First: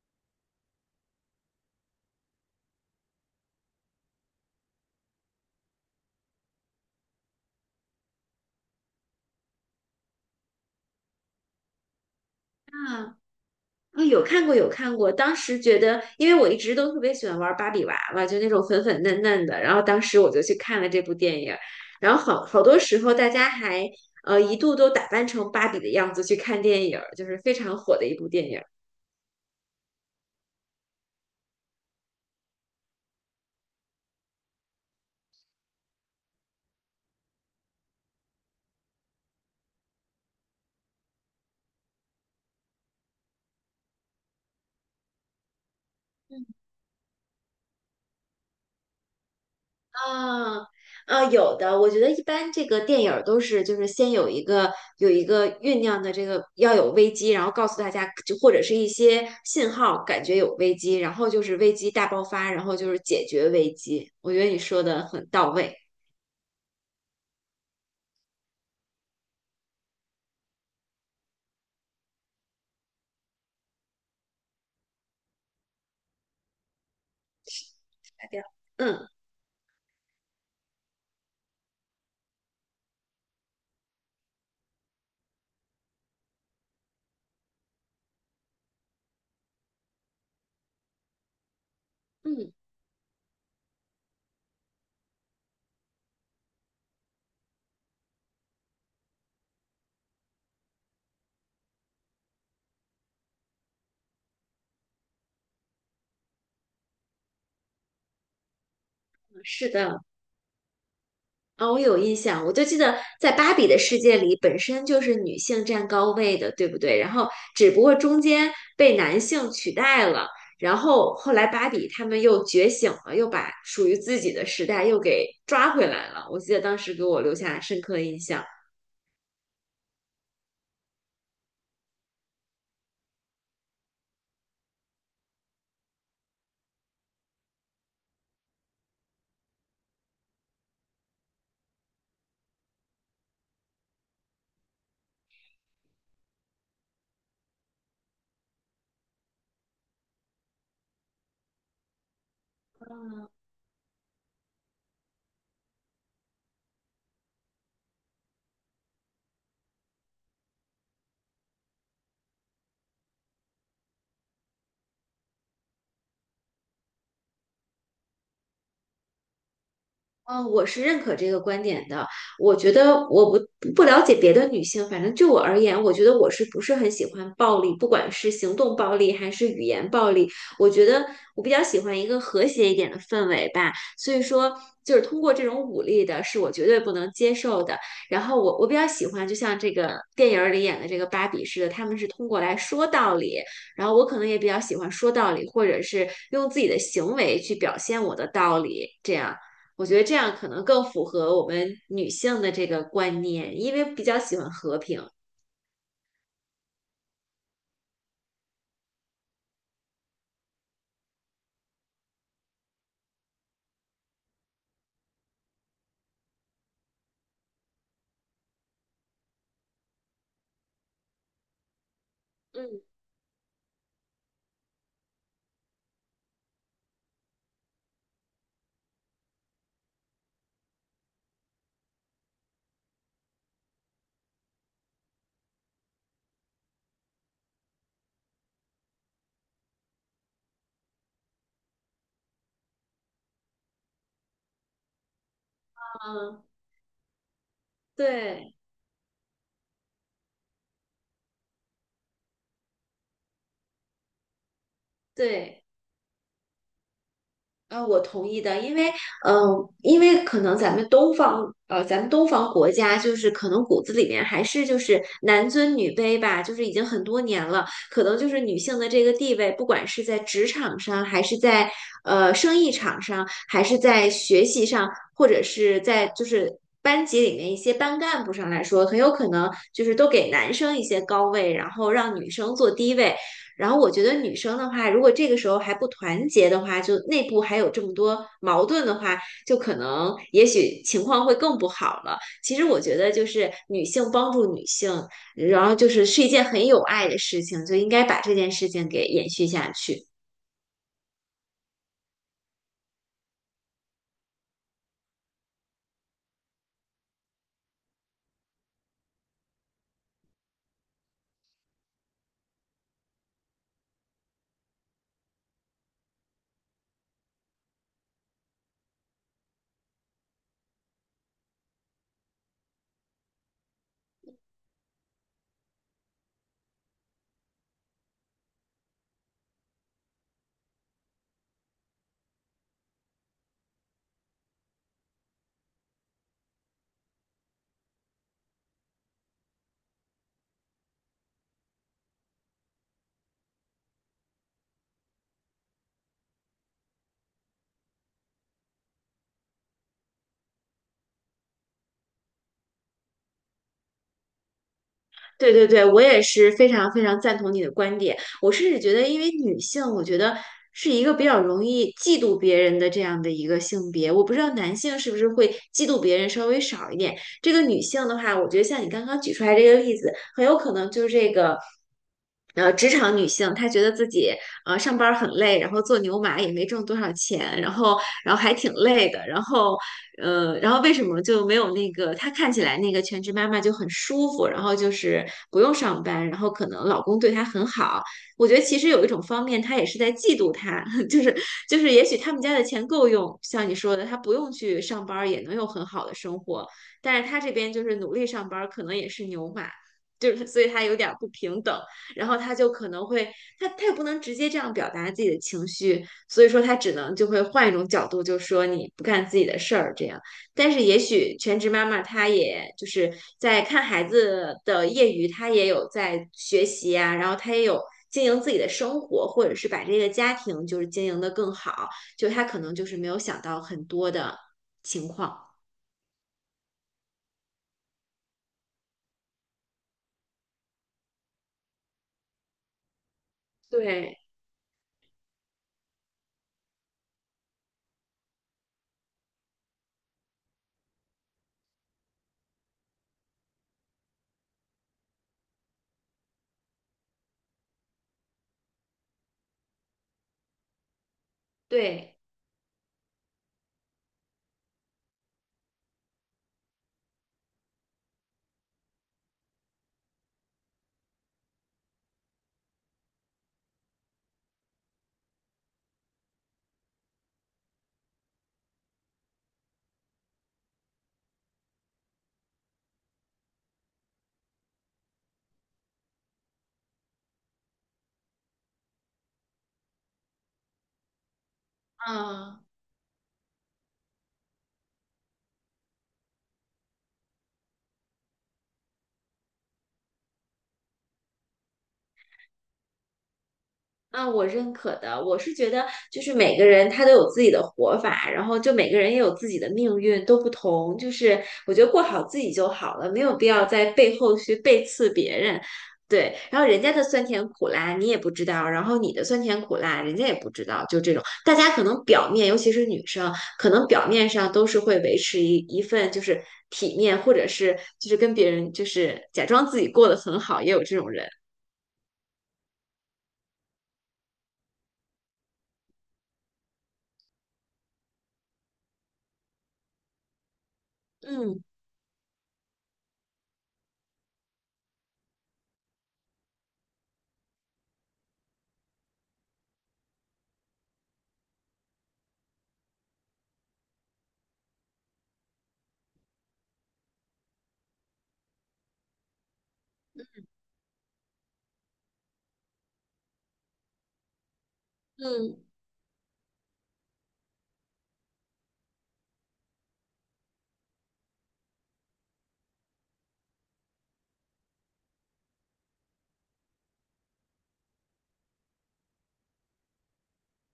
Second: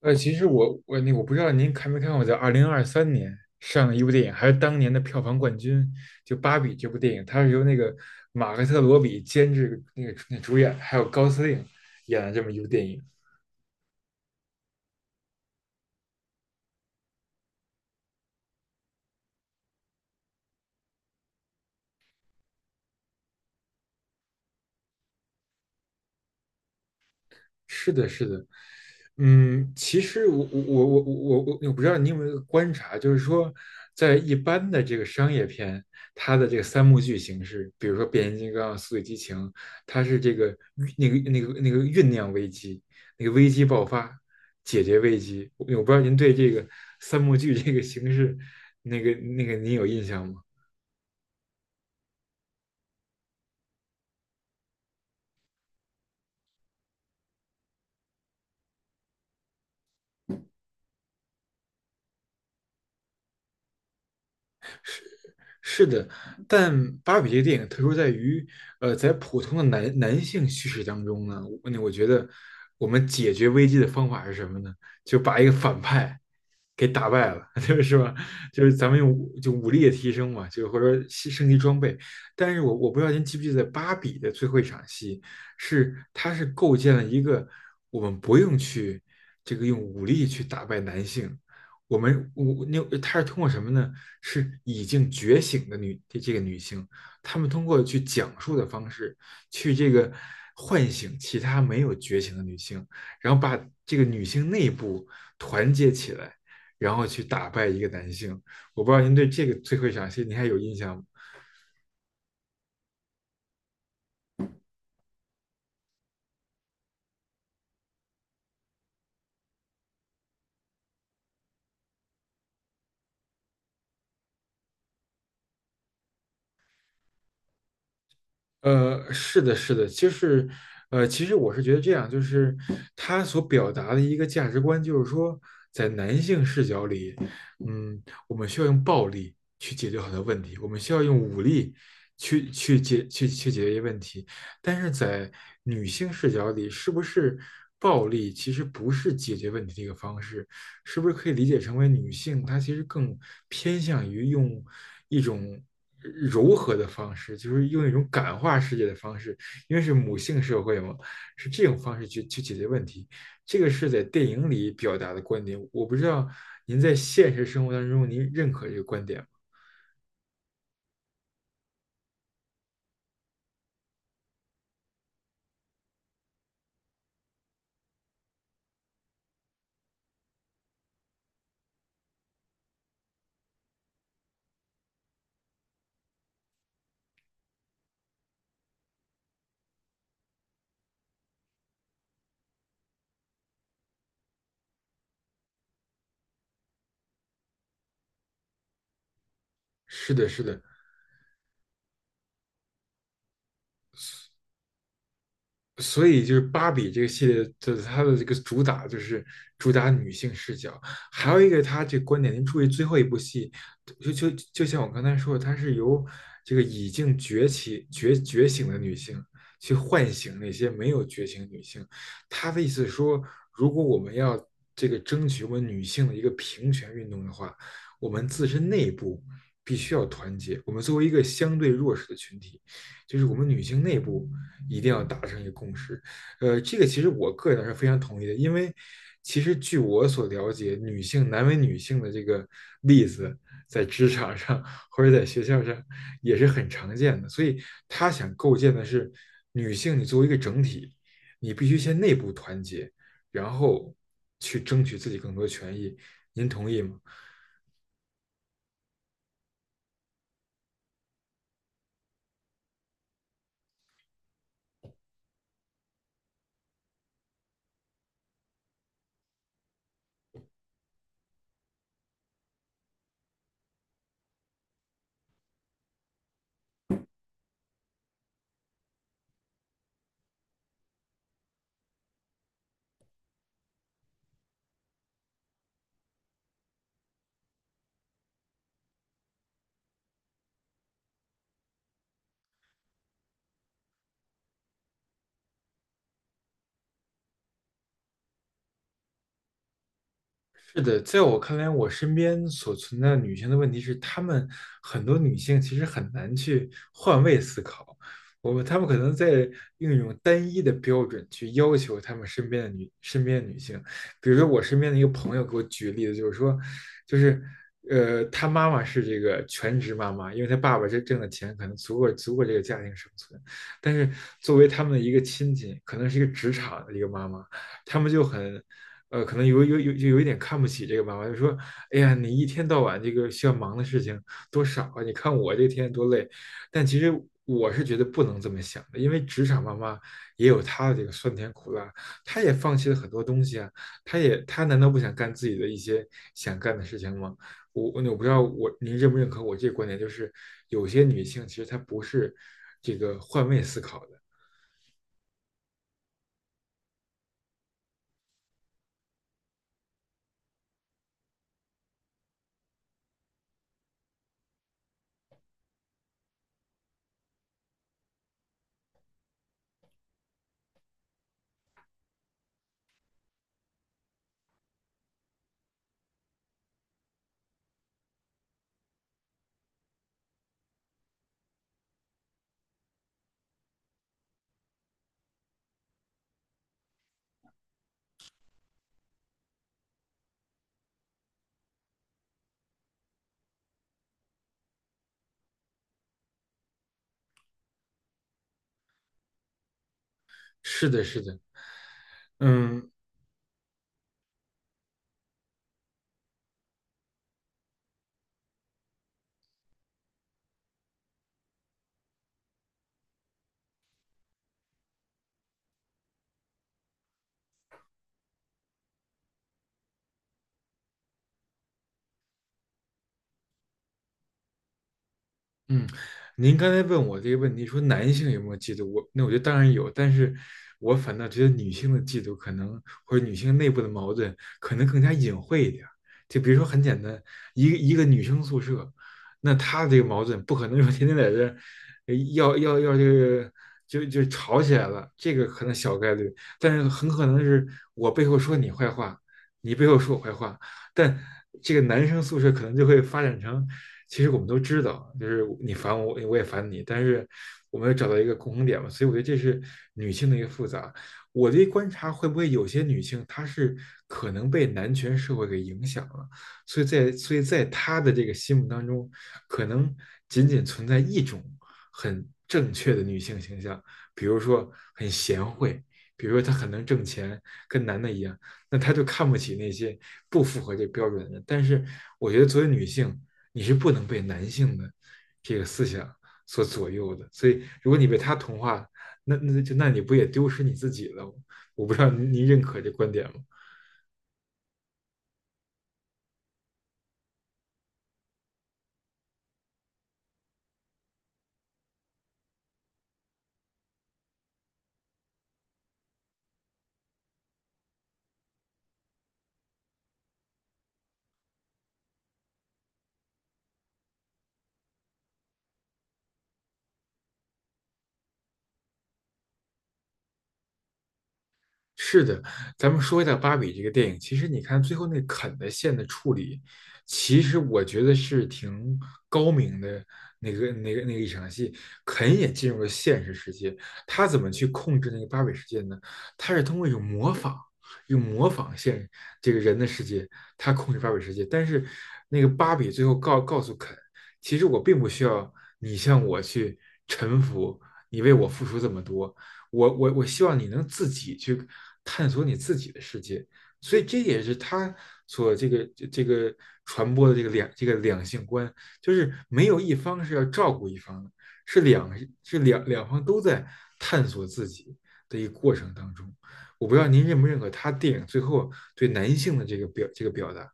其实我不知道您看没看过，在二零二三年上的一部电影，还是当年的票房冠军，就《芭比》这部电影，它是由那个马克特罗比监制，那主演，还有高司令演的这么一部电影。啊，啊有看过，有看过。当时觉得，因为我一直都特别喜欢玩芭比娃娃，就那种粉粉嫩嫩的。然后当时我就去看了这部电影，然后好多时候大家还一度都打扮成芭比的样子去看电影，就是非常是火的的，一是部的。电影。其实我不知道你有没有观察，就是说，在一般的这个商业片，它的这个三幕剧形式，比如说《变形金刚》《速度与激情》，它是这个那个酝酿危机，那个危机爆发，解决危机。我不知道您对这个三幕剧这个形式，您有印象吗？啊啊，有的，我觉得一般这个电影儿都是就是先有一个有一个酝酿的这个要有危机，然后告诉大家就或者是一些信号，感觉有危机，然后就是危机大爆发，然后就是解决危机。我觉得你说的很到位。是的。但芭比这个电影特殊在于，在普通的男性叙事当中呢，我觉得我们解决危机的方法是什么呢？就把一个反派给打败了，就是吧？代表就是咱们嗯用武力的提升嘛，就或者说升级装备。但是我不知道您记不记得芭比的最后一场戏，是它是构建了一个我们不用去这个用武力去打败男性，我们嗯，我那她是通过什么呢？是已经觉醒的女这这个女性，她们通过去讲述的方式，去这个唤醒其他没有觉醒的女性，然后把这个女性内部团结起来，然后去打败一个男性。我不知道您对这个是最后一的。场戏您还有印象吗？啊、我有印象，我就记得在芭比的世界里，本身就是女性占高位的，对不对？然后只不过中间被男性取代了，然后后来芭比他们又觉醒了，又把属于自己的时代又给抓回来了。我记得当时给我留下深刻印象。是的，是的，就是，其实我是觉得这样，就是他所表达的一个价值观，就是说，在男性视角里，嗯，我们需要用暴力去解决很多问题，我们需要用武力去去解去去解决一些问题，但是在女性视角里，是不是暴力其实不是解决问题的一个方式？是不是可以理解成为女性她其实更偏向于用一种柔和的方式，就是用一种感化世界的方式，因为是母性社会嘛，是这种方式去解决问题。这个是在电影里表达的观点，我不知道您在现实生活当中您认可这个观点吗？嗯，我是认可这个观点的。我觉得我不不了解别的女性，反正就我而言，我觉得我是不是很喜欢暴力，不管是行动暴力还是语言暴力，我觉得我比较喜欢一个和谐一点的氛围吧。所以说，就是通过这种武力的，是我绝对不能接受的。然后我比较喜欢，就像这个电影儿里演的这个芭比似的，他们是通过来说道理，然后我可能也比较喜欢说道理，或者是用自己的行为去表现我的道理，这样。我觉得是这的，样是可的。能更符合我们女性的这个观念，因为比较喜欢和平。所以就是芭比这个系列的它的这个主打女性视角，还有一个它这个观点，您注意最后一部戏，就就就像我刚才说的，它是由这个已经崛起觉醒的女性去唤醒那些没有觉醒女性。他的意嗯思是说，如果我们要这个争取我们女性的一个平权运动的话，我们自身内部必须要团结。我们作为一个相对弱势的群体，就是我们女性内部。一定要达成一个共识。这个其实我个人是非常同意的，因为其实据我所了解，女性难为女性的这个例子，在职场上或者在学校上也嗯，是很常见的。所以他想对构建的是，女性你作为一个整体，你必须先内部团结，然后去争取自己更多对。权益。您同意吗？我同意的，因为，嗯、因为可能咱们东方，咱们东方国家就是可能骨子里面还是就是男尊女卑吧，就是已经很多年了，可能就是女性的这个地位，不管是在职场上，还是在生意场上，还是在学习上，或者是在就是班级里面一些班干部上来说，很有可能就是都给男生一些高位，然后让女生做低位。然后我觉得女生的话，如果这个时候还不团结的话，就内部还有这么多矛盾的话，就可能也许情况会更不好了。其实我觉得就是女性帮助女性，然后就是一件很有爱的事情，就应该把这件事情给延续下去。是的，在我看来，我身边所存在的女性的问题是，很多女性其实很难去换位思考，她们可能在用一种单一的标准去要求她们身边的女性。比如说，我身边的一个朋友给我举例子，就是说，就是她妈妈是这个全职妈妈，因为她爸爸这挣的钱可能足够这个家庭生存，但是作为他们的一个亲戚，可能是一个职场的一个妈妈，他们就很可能有一点看不起这个妈妈，就说：“哎呀，你一天到晚这个需要忙的事情多少啊？你看我这天多累。”但其实我是觉得不能这么想的，因为职场妈妈也有她的这个酸甜苦辣，她也放弃了很多东西啊。她难道不想干自己的一些想干的事情吗？我不知道您认不认可我这个观点，就是有些女性其实她不是这个换位思考的。对对对，我也是非常非常赞同你的观点。我甚至觉得，因为女性，我觉得是一个比较容易嫉妒别人的这样的一个性别。我不知道男性是不是会嫉妒别人稍微少一点。这个女性的话，我觉得像你刚刚举出来这个例子，很有可能就是这个。职场女性她觉得自己上班儿很累，然后做牛马也没挣多少钱，然后还挺累的，然后然后为什么就没有那个她看起来那个全职妈妈就很舒服，然后就是不用上班，然后可能老公对她很好。我觉得其实有一种方面，她也是在嫉妒她，就是也许他们家的钱够用，像你说的，她不用去上班儿也能有很好的生活，但是她这边就是努力上班儿，可能也是牛马。就是所以她是有的，点儿是不的。平等，然后她就可嗯，能会，她也不能直接这样表达自己的情绪，所以说他只能就会换一种角度，就说你不干自己的事儿这样。但是也许全职妈妈她也就是在看孩子的业余，她也有在学习啊，然后她也有经营自己的生活，或者是把这个家庭就是经营的更好，就她可能就是没有想到很多的情况。嗯，您刚才问我这个问题，说男性有没有嫉妒？我觉得当然有，但是我反倒觉得女性的嫉妒可能或者女性内部的矛对盾可能更加隐晦一点儿。就比如说很简单，一个女生宿舍，那她这个矛盾不可能说天天在这儿呃要要要这个就就吵起来了，这个可能小概率，但是很可能是我背后说你坏话，你背后说我坏话，但这个男对，生宿舍可能就会发展成，其实我们都知道，就是你烦我，我也烦你，但是我们要找到一个共同点嘛，所以我觉得这是女性的一个复杂。我的观察会不会有些女性她是可能被男权社会给影响了，所以在她的这个心目当中，可能仅仅存在一种很正确的女性形象，比如说很贤惠，比如说她很能挣钱，跟男的一样。那他就看不起那些不符合这标准的人。但是我觉得作嗯。为女性，你是不能被男性的这个思想所左右的。所以如果你被他同化，那你不也丢失你自己了。我不知道您认可这观点吗？啊，我认可的。我是觉得，就是每个人他都有自己的活法，然后就每个人也有自己的命运，都不同。就是我觉得过好自己就好了，没有必要在背后去背刺别人。对，然后人家的酸甜苦辣你也不知道，然后你的酸甜苦辣人家也不知道，就这种，大家可能表面，尤其是女生，可能表面上都是会维持一份就是体面，或者是就是跟别人就是假装自己过得很好，也有这种人。是的。咱们说一下《芭比》这个电影。其实你看最后那肯的线的处理，其实我觉得是挺高明的。那个一场嗯戏，肯也进入了现实世界，他怎么去控制那个芭比世界呢？他是通过一种模仿，用模仿这个人的世界，他控制芭比世界。但是那个芭比最后告诉肯，其实我并不需要你向我去臣服，你为我付出这么多。我希望你能自己去探索你自己的世界。所以这也是他所嗯。这个这个传播的这个两性观，就是没有一方是要照顾一方的，是两是两方都在探索自己的一个过程当中。我不知道您认不认可他电影最后对男性的这个表达。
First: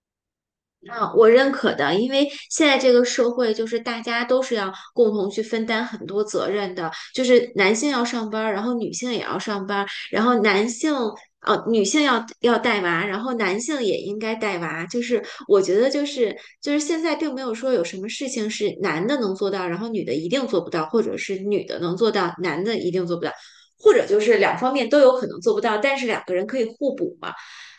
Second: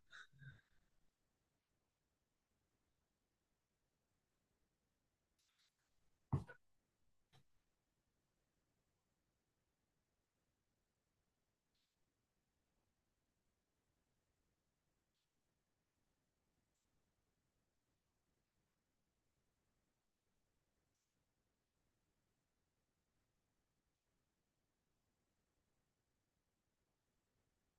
啊，我认可的，因为现在这个社会就是大家都是要共同去分担很多责任的，就是男性要上班儿，然后女性也要上班儿，然后男性女性要带娃，然后男性也应该带娃。就是我觉得就是现在并没有说有什么事情是男的能做到，然后女的一定做不到，或者是女的能做到，男的一定做不到，或者就是两方面都有可能做不到，但是两个人可以互补嘛。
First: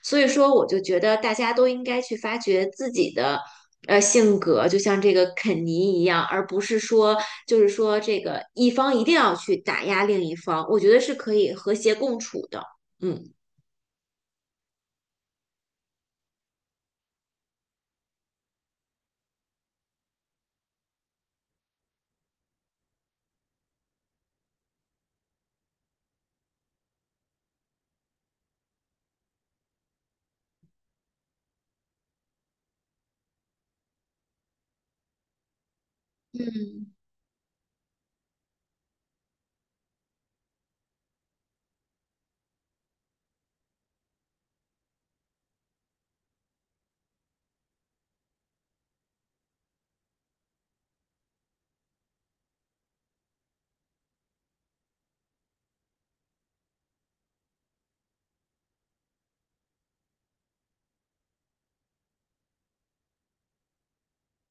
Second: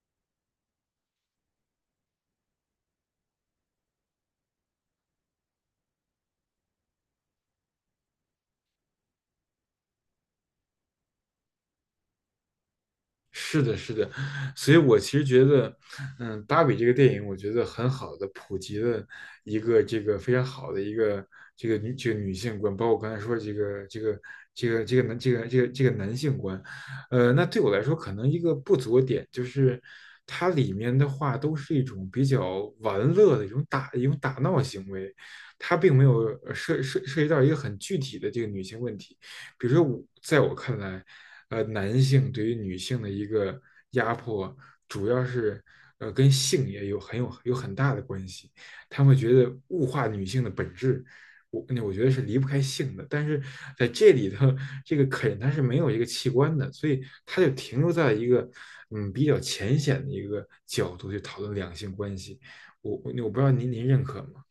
所以说，我就觉得大家都应该去发掘自己的性格，就像这个肯尼一样，而不是说就是说这个一方一定要去打压另一方，我觉得是可以和谐共处的。嗯。是的，是的。所以我其实觉得，芭比这个电影，我觉得很好的普及了一个这个非常好的一个这个女性观，包括我刚才说这个这个这个这个男这个这个这个男性观，那对我来说可能一个不足的点就是，它里面的话都是一种比较玩乐的一种打闹行为，它并没有呃涉嗯，涉涉及到一个很具体的这个女性问题。比如说我，在我看来，男性对于女性的一个压迫，主要是跟性也有很有有很大的关系。他们觉得物化女性的本质，我觉得是离不开性的。但是在这里头，这个肯它是没有一个器官的，所以它就停留在一个比较浅显的一个角度去讨论两性关系。我不知道您认可吗？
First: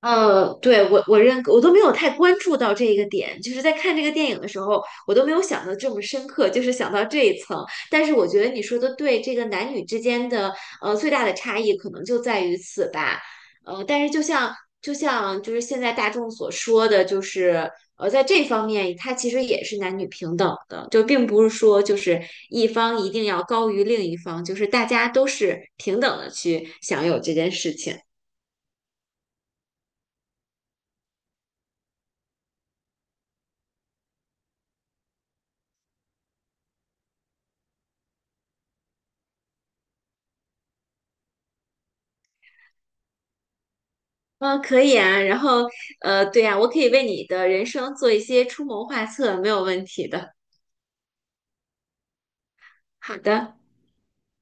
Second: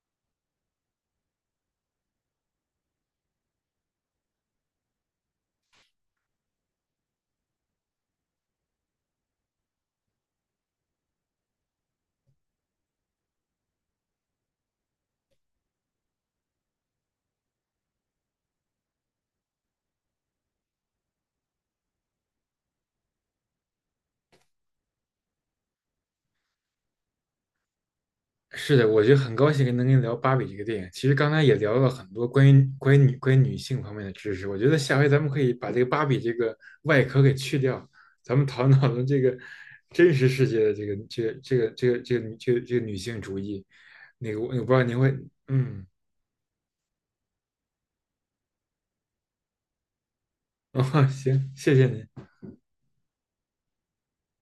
对，我认可，我都没有太关注到这一个点，就是在看这个电影的时候，我都没有想到这么深刻，就是想到这一层。但是我觉得你说的对，这个男女之间的最大的差异可能就在于此吧。但是就像就是现在大众所说的，就是在这方面，它其实也是男女平等的，就并不是说就是一方一定要高于另一方，就是大家都是平等的去享有这件事情。是的，我觉得很高兴能跟你聊《芭比》这个电影。其实刚才也聊了很多关于女性方面的知识。我觉得下回咱们可以把这个芭比这个外壳给去掉，咱们讨论讨论这个真实世界的这个这个这个这个这个女这个这个女性主义。我嗯，不知可道以您会，啊。然后，嗯 对呀，我可以为你的人生做一些出谋划策，没有问题的。哦，行，谢谢您。好的。